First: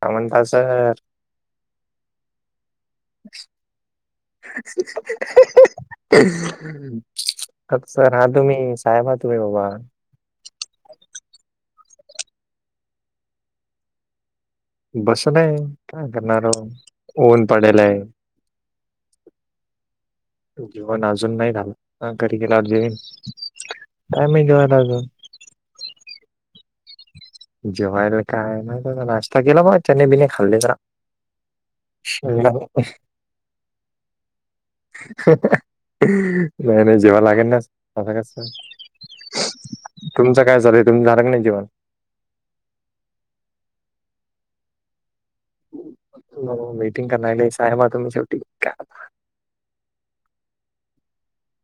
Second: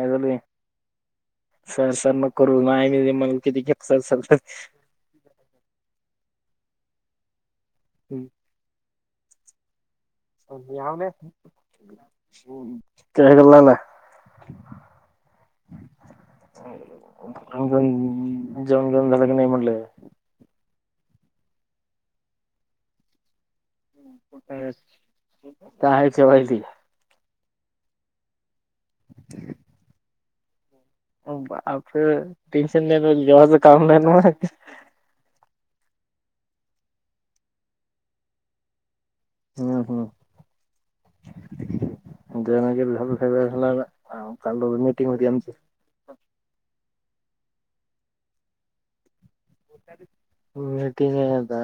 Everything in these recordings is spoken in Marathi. का काय झालं रे म्हणता सर सर सर मग करू नाही मी म किती घे सर सर [unintelligible] आता सर हा तुम्ही साहेबा तु हे बाबा कळल मला बस ना ये काय करणार राहून ऊन पाडेलाय जेऊण घेऊन झालं की नाही म्हटलं जेवण अजून नाही झाला घरी गेल्या वर जेवीन काय नाही घेऊला अजून काहायचे वहिती जेवायला काय ना नाश्ता केला बबा जरा चणे बिणे खाल्ले जर बाप टेन्शन नाही जेवाचं काम नाही ना म [unintelligible] नाही नाही जेवाय लागेल ना हम्म [unintelligible] हम्म तुमचं काय चालय तुम्ही झाारंग नाही जीवन [unintelligible] चाल्लो मि मिटंग मध्ये आमच्या हो मिटिंग करणारला सायब हाय तुम्ही शेवटी काय- मीटिंगाय आता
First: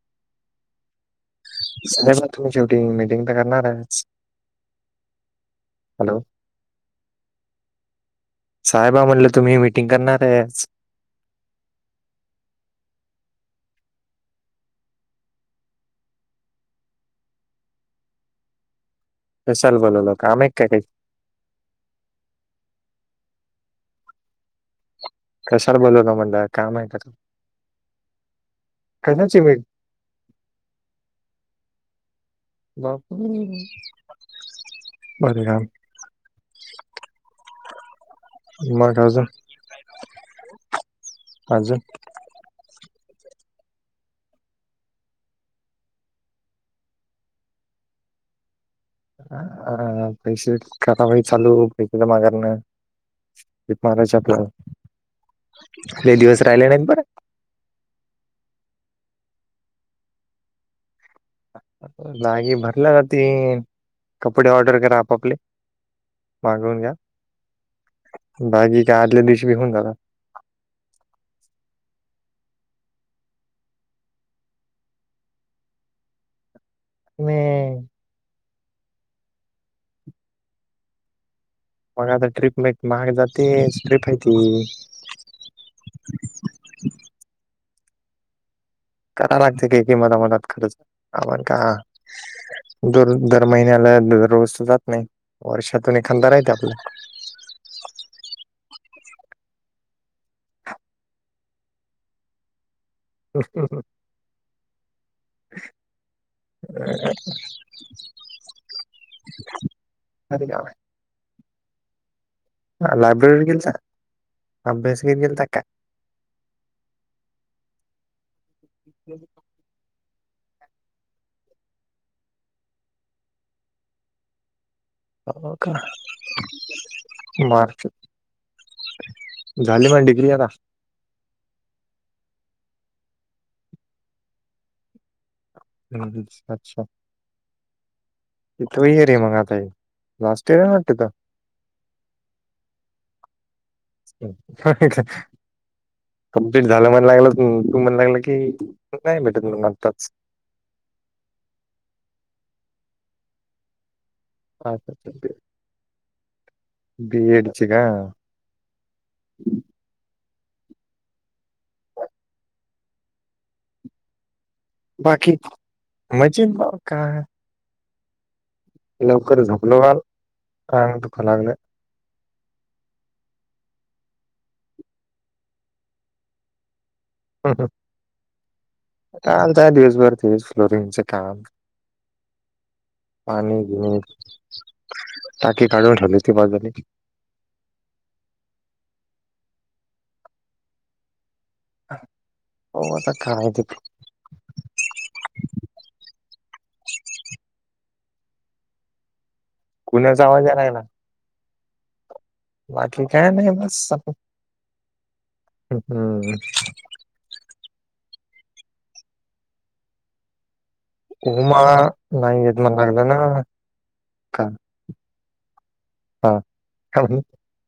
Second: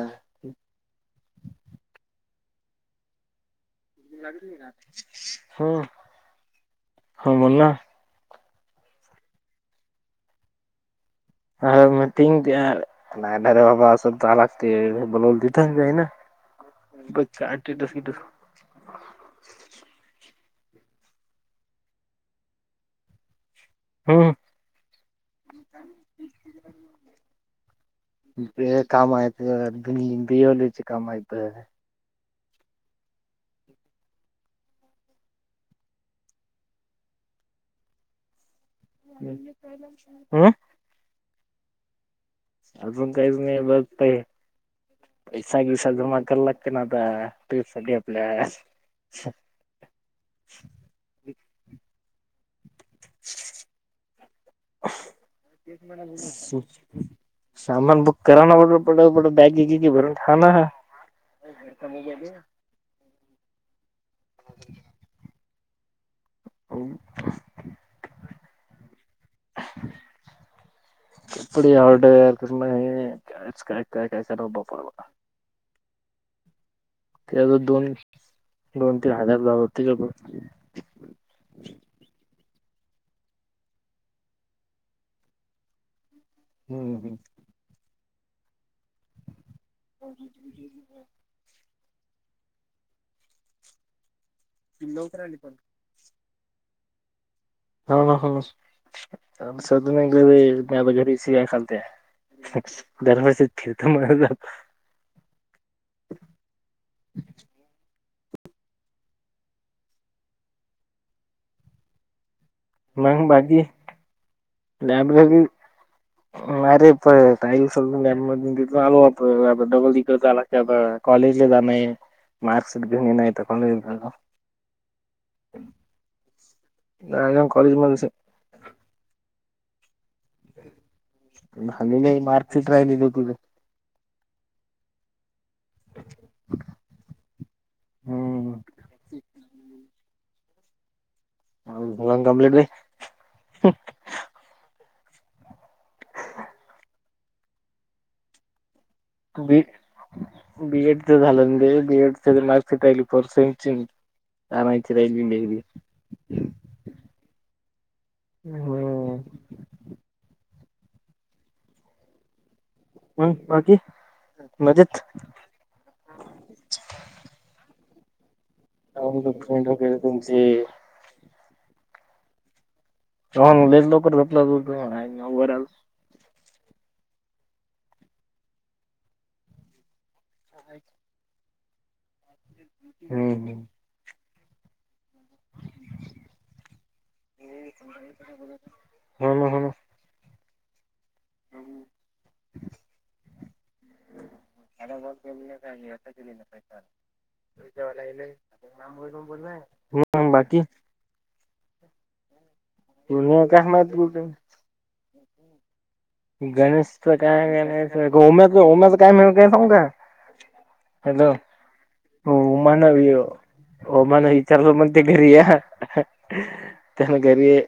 सायब हा तुम्ही शेवटी मिटिंग तर करणारच ह हॅलो हा बोल ना साहेबा म्हटलं तुम्ही मीटिंग करणारच हा मिटींग [unintelligible] नाही नाही अरे बाबा असं जाया लागतय बोलवल तिथ जाईना बचा आठे [unintelligible] कशाला बोलवला होता कामेक काय हम कशला बोलावलां म्हंटला कामय का बे कामयत कशाची मी ब बियवलिची कामयत बापू [unintelligible] मग अजून अजून अजून कायच नाही बघताय पैसाबिसा जमा करायला लागते ना आता ट्रीप साठी आपल्या अ पैसे करावाई चालू [unintelligible] मागारण महाराज आपला लई दिवस राहिले नाहीत बरं सामान बुक करा ना [unintelligible] बॅग क क भरून ठेवा ना लागी भरल्या ना तीन कपडे ऑर्डर करा आपापले मागवून घ्या बाकी का आदले दिश बि होऊन जाला [unintelligible] ते नाही दोन दोन तीन हजार झा होते का बघ. मग आता ट्रीप लई महाग जाते ट्रीप हायती हम्म हम् करा लागते की किंमत मदत खर्च आपण का दररोज दर महिन्याला रोज तर जात नाही हो वर्षातून एखादरा येत आपलं. [unintelligible] [inaudible] आपलं [inaudible] [inaudible] [unintelligible] हा मग लायब्ररी गेल बाकी जा लायब्ररी [inaudible] कॉलेजले जा नाही मार्कशीट घेऊन नाही तर कॉलेज जा अजून कॉलेजमध्ये [inaudible] झाली माझी डीग्री आता. झाली नाही मार्कशीट राहिलेली घेऊन आलो. ह् अच्छा. हम्म इथो येर मग आताय लास्ट इयर वाटते तीत. [unintelligible] कमप्लीट झालं म्हण लागलं तू म्हण लागलं की नाही भेटत बी म्हणून आताच बीएडच झालं म्हणे बीएड मार्क्स [unintelligible] ह बीएडच का? ह हो. हम बाकी मजेत. बाकी मजेत का? लवकर फ्रेंड झोपलो वगैरे काल तुमचे कान दुखा लागलंय. [inaudible] हम हम काम आमचे तेच दिवसभर दिस फ्लोरिंगच काम. पाणी हो [unintelligible] टाकी काढून ठेवली होती बाजूले. [inaudible] ना हो ना. होता [inaudible] [inaudible] [inaudible] कुणाचा हो आवाज यायला लागला. मग बाकी बाकी काय नाही बस आपण- [unintelligible] हम्म गणेशच काय गणेशम्या होम्याच काय मिळ काय सांगु का? हॅलो उमा नाही येत ओमा म्हणा नाही लागलं ना ह्यो. ओमा ला का विचारलं मग ते घरी या हा काय त्याना म्हण घरी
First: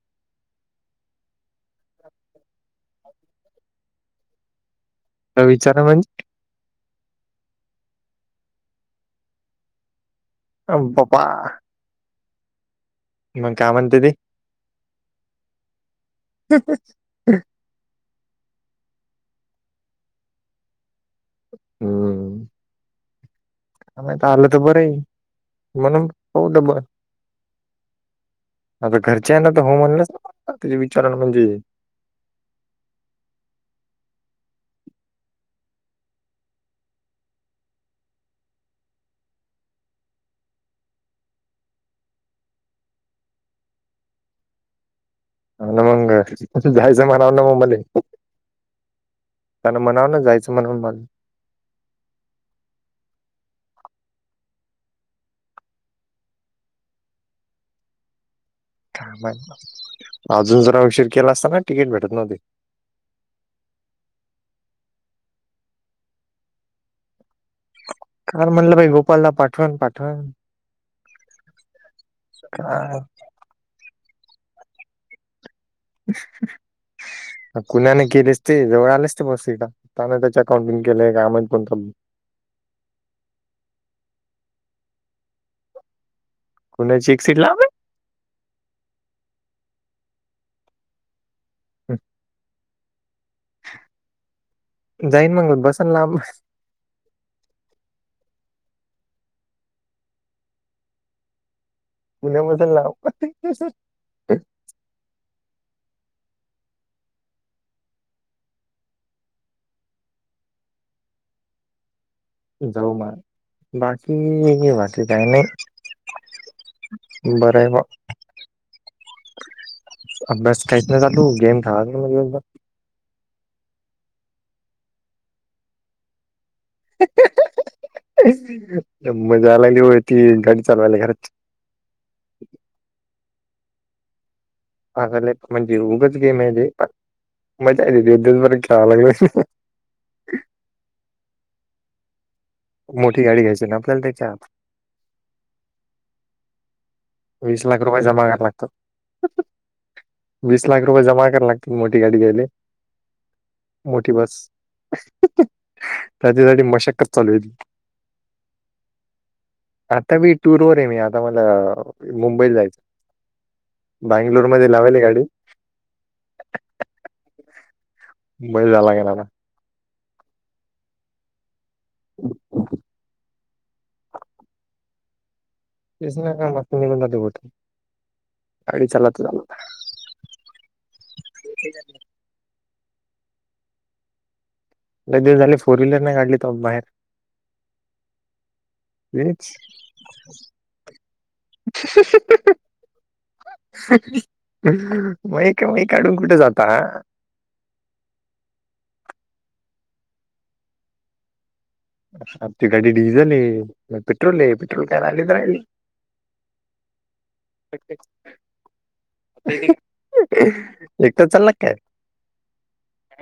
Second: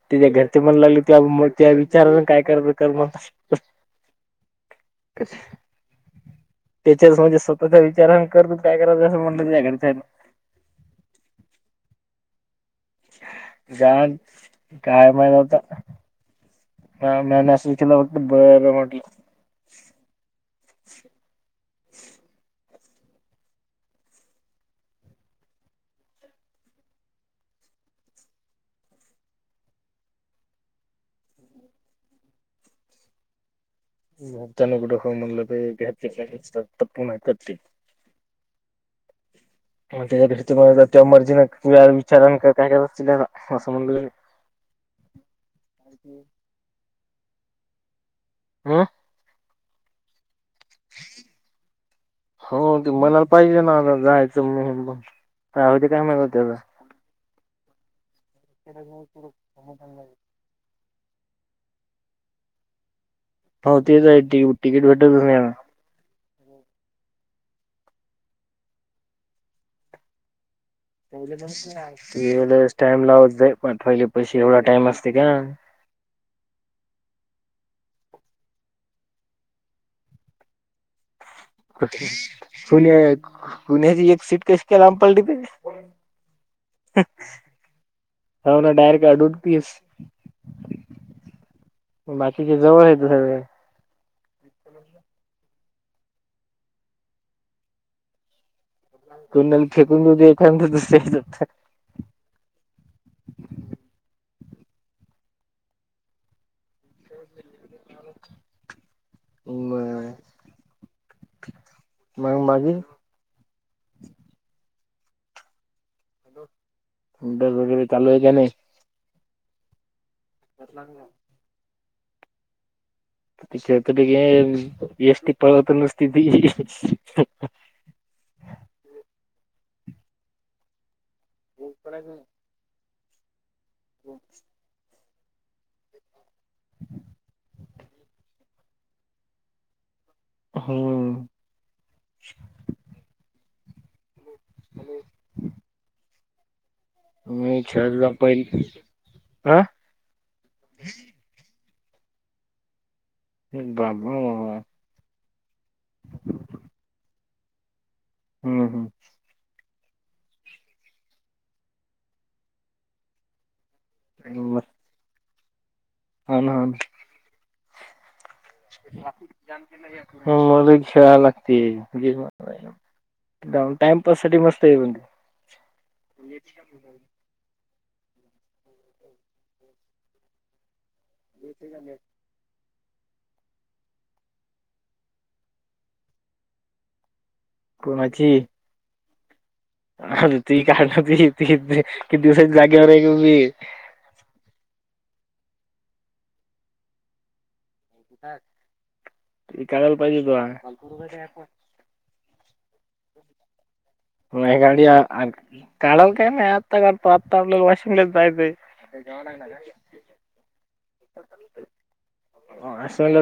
[unintelligible] तिच्या घरचे म्हनु लागले तर मग ते विचार काय करत कर मग [inaudible] [unintelligible] त्याच्याच म्हणजे स्वतःच्या विचारान कर तू काय करायचं ते असं म्हटलं तिच्या घरच्यांनी. आई बाबा काय म्हणते ते सांग काय म्हणत होता? हम हम. [inaudible] हम्म. आमही तर आलं तर बरं म्हणून होऊ ब आता घरचे आहे ना तर होमच त्याचे विचारण म्हणजे म त्यांन कुड हो म्हणल [unintelligible] मग त्याच्या पेक्षा तुझ्या मर्जीन तुझ्या विचारा न काय करायचं ते करा अस म्हणालोय मी. अन मंग तिथं जायचं म्हणाला ना व मले. अ त्यांन म्हणाव ना जायचं म्हणून मले. [inaudible] हो ते म्हणाल पाहिजे ना आता जायचं म्हनून म राहुदे काय म्हणा हो त्यां. काय त्याचं माहित अजून जरा उशीर केला असताना तिकीट भेटत नव्हती. हो तेच आहे तीकी तिकीट भेटतच नाही ना. काल म्हणलं भाइ गोपालला पाठवण पाठवण. ते लईच काय टाइम लावते पण पहिले पैशे एवढा टाइम असते का. हुं हुं कुणाने केलेस ते जवळ आलेच ते बस त त्यान त्याच्या अकाउंटिंग केलंय का म पुन पुण्याची एक सीट कशी का लांब पलली ते. पुण्याची एक सीट लांब आहे. हव ना डायरेक् अडूनपिस. आहे बाकीच्या जवळ आहेत सगळ्या. जाईन मंग बसन लांब. तोंडाला फेकून देऊ दे एखाद दुसऱ्याच. पुण्यापासून लांब. म जाऊ म बाकी बाकी काही नाही. अभ्यास बरं आहे बा वगैरे चालू आहे का नाही. अभ्यास काहीच नाही चालू गेम खेळायला नको दिवसभर. एसटी पळवतो नुसती ती. मजा यायला लागलीहो ती गाडी चालवायला घरात. [unintelligible] हम् आगले म्हणजे उगच गेम आहे तेे पण मजा आहे ते दिवसभर खेळा लागलोय. हुं मोठी गाडी घ्यायची ना आपल्याला त्याच्यात. मी वीस लाख रुपये खेळला जमा करा पहिले लागतात. हा वीस लाख रुपये जमा करा लागतील मोठी गाडी द्यायले. बाबा मोठी बस बाबा त्याच्यासाठी मशकच चालूये. हम्म हम्म. आता मी टूरवर आहे मी आता मला मुंबईला जायचं. बांगलोर मध्ये लावेले गाडी. हो ना. मुंबईला जायला लागेल आता मले खेळा लागती [unintelligible] एक टईम पास स मत येई पन दिस नाही का मस्त निघून जात बोठ गाडी चालात ल ब दिवस झाले फोर व्हीलर नाही गडली तो बाहेर कोणाची अच [unintelligible] किती दिवसा जागेवर आहे [unintelligible] [unintelligible] [unintelligible] काढून कुठे जाता? करायला पाहिजे होत लका, करू का त्याला फोन? ते गाडी डिझेल ए त्यात पेट्रोल पेट्रोल काय लागले तर लागले काळव काय त आतालं वाॉशिंगले जाय एक तर चालला काय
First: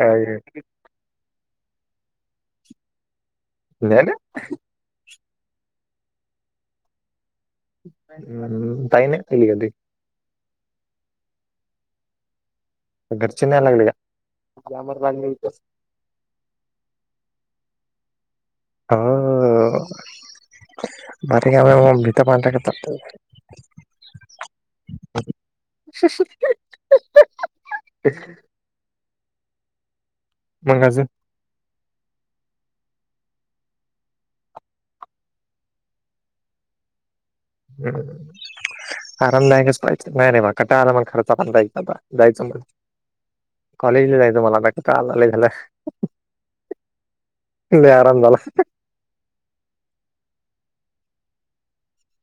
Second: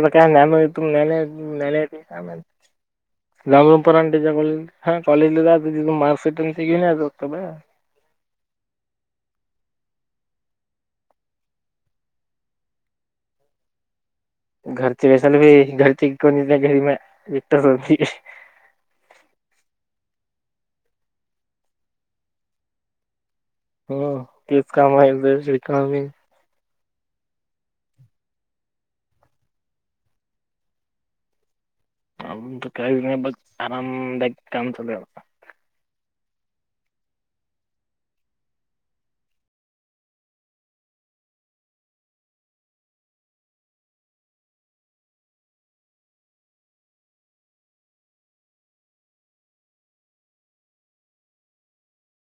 का ्या न काय जमून नाही पण ना त्याच्याक हा कॉज मारकट [unintelligible] घरचे न्ह्याय लागले काय? घरचे [unintelligible] हो, [unintelligible] हो तेच काम हाय [unintelligible] [unintelligible] मग अजून? अजून काय नाय बघ, आरामदायी काम चालूय आता. [unintelligible] आरामदायकच पाहिजे, नाही रे मला कटाळ आला मग खर्च पण [unintelligible] जायचं मग कॉलेजला जायच मला [unintelligible] लय आराम झाला.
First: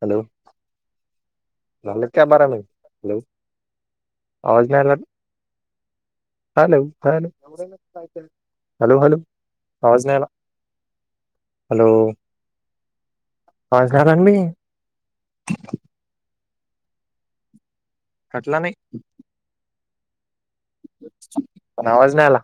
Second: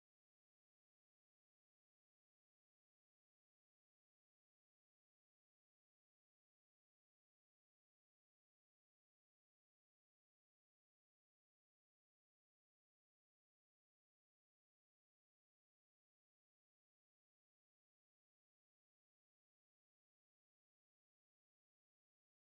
हॅलो! [unintelligible] हॅलो! आवाज नाय आला हॅलो हॅलो हॅलो हॅलो, आवाज नाही आला. हॅलो! आज घरा [unintelligible] कटला नाही. पण आवाज नाही आला.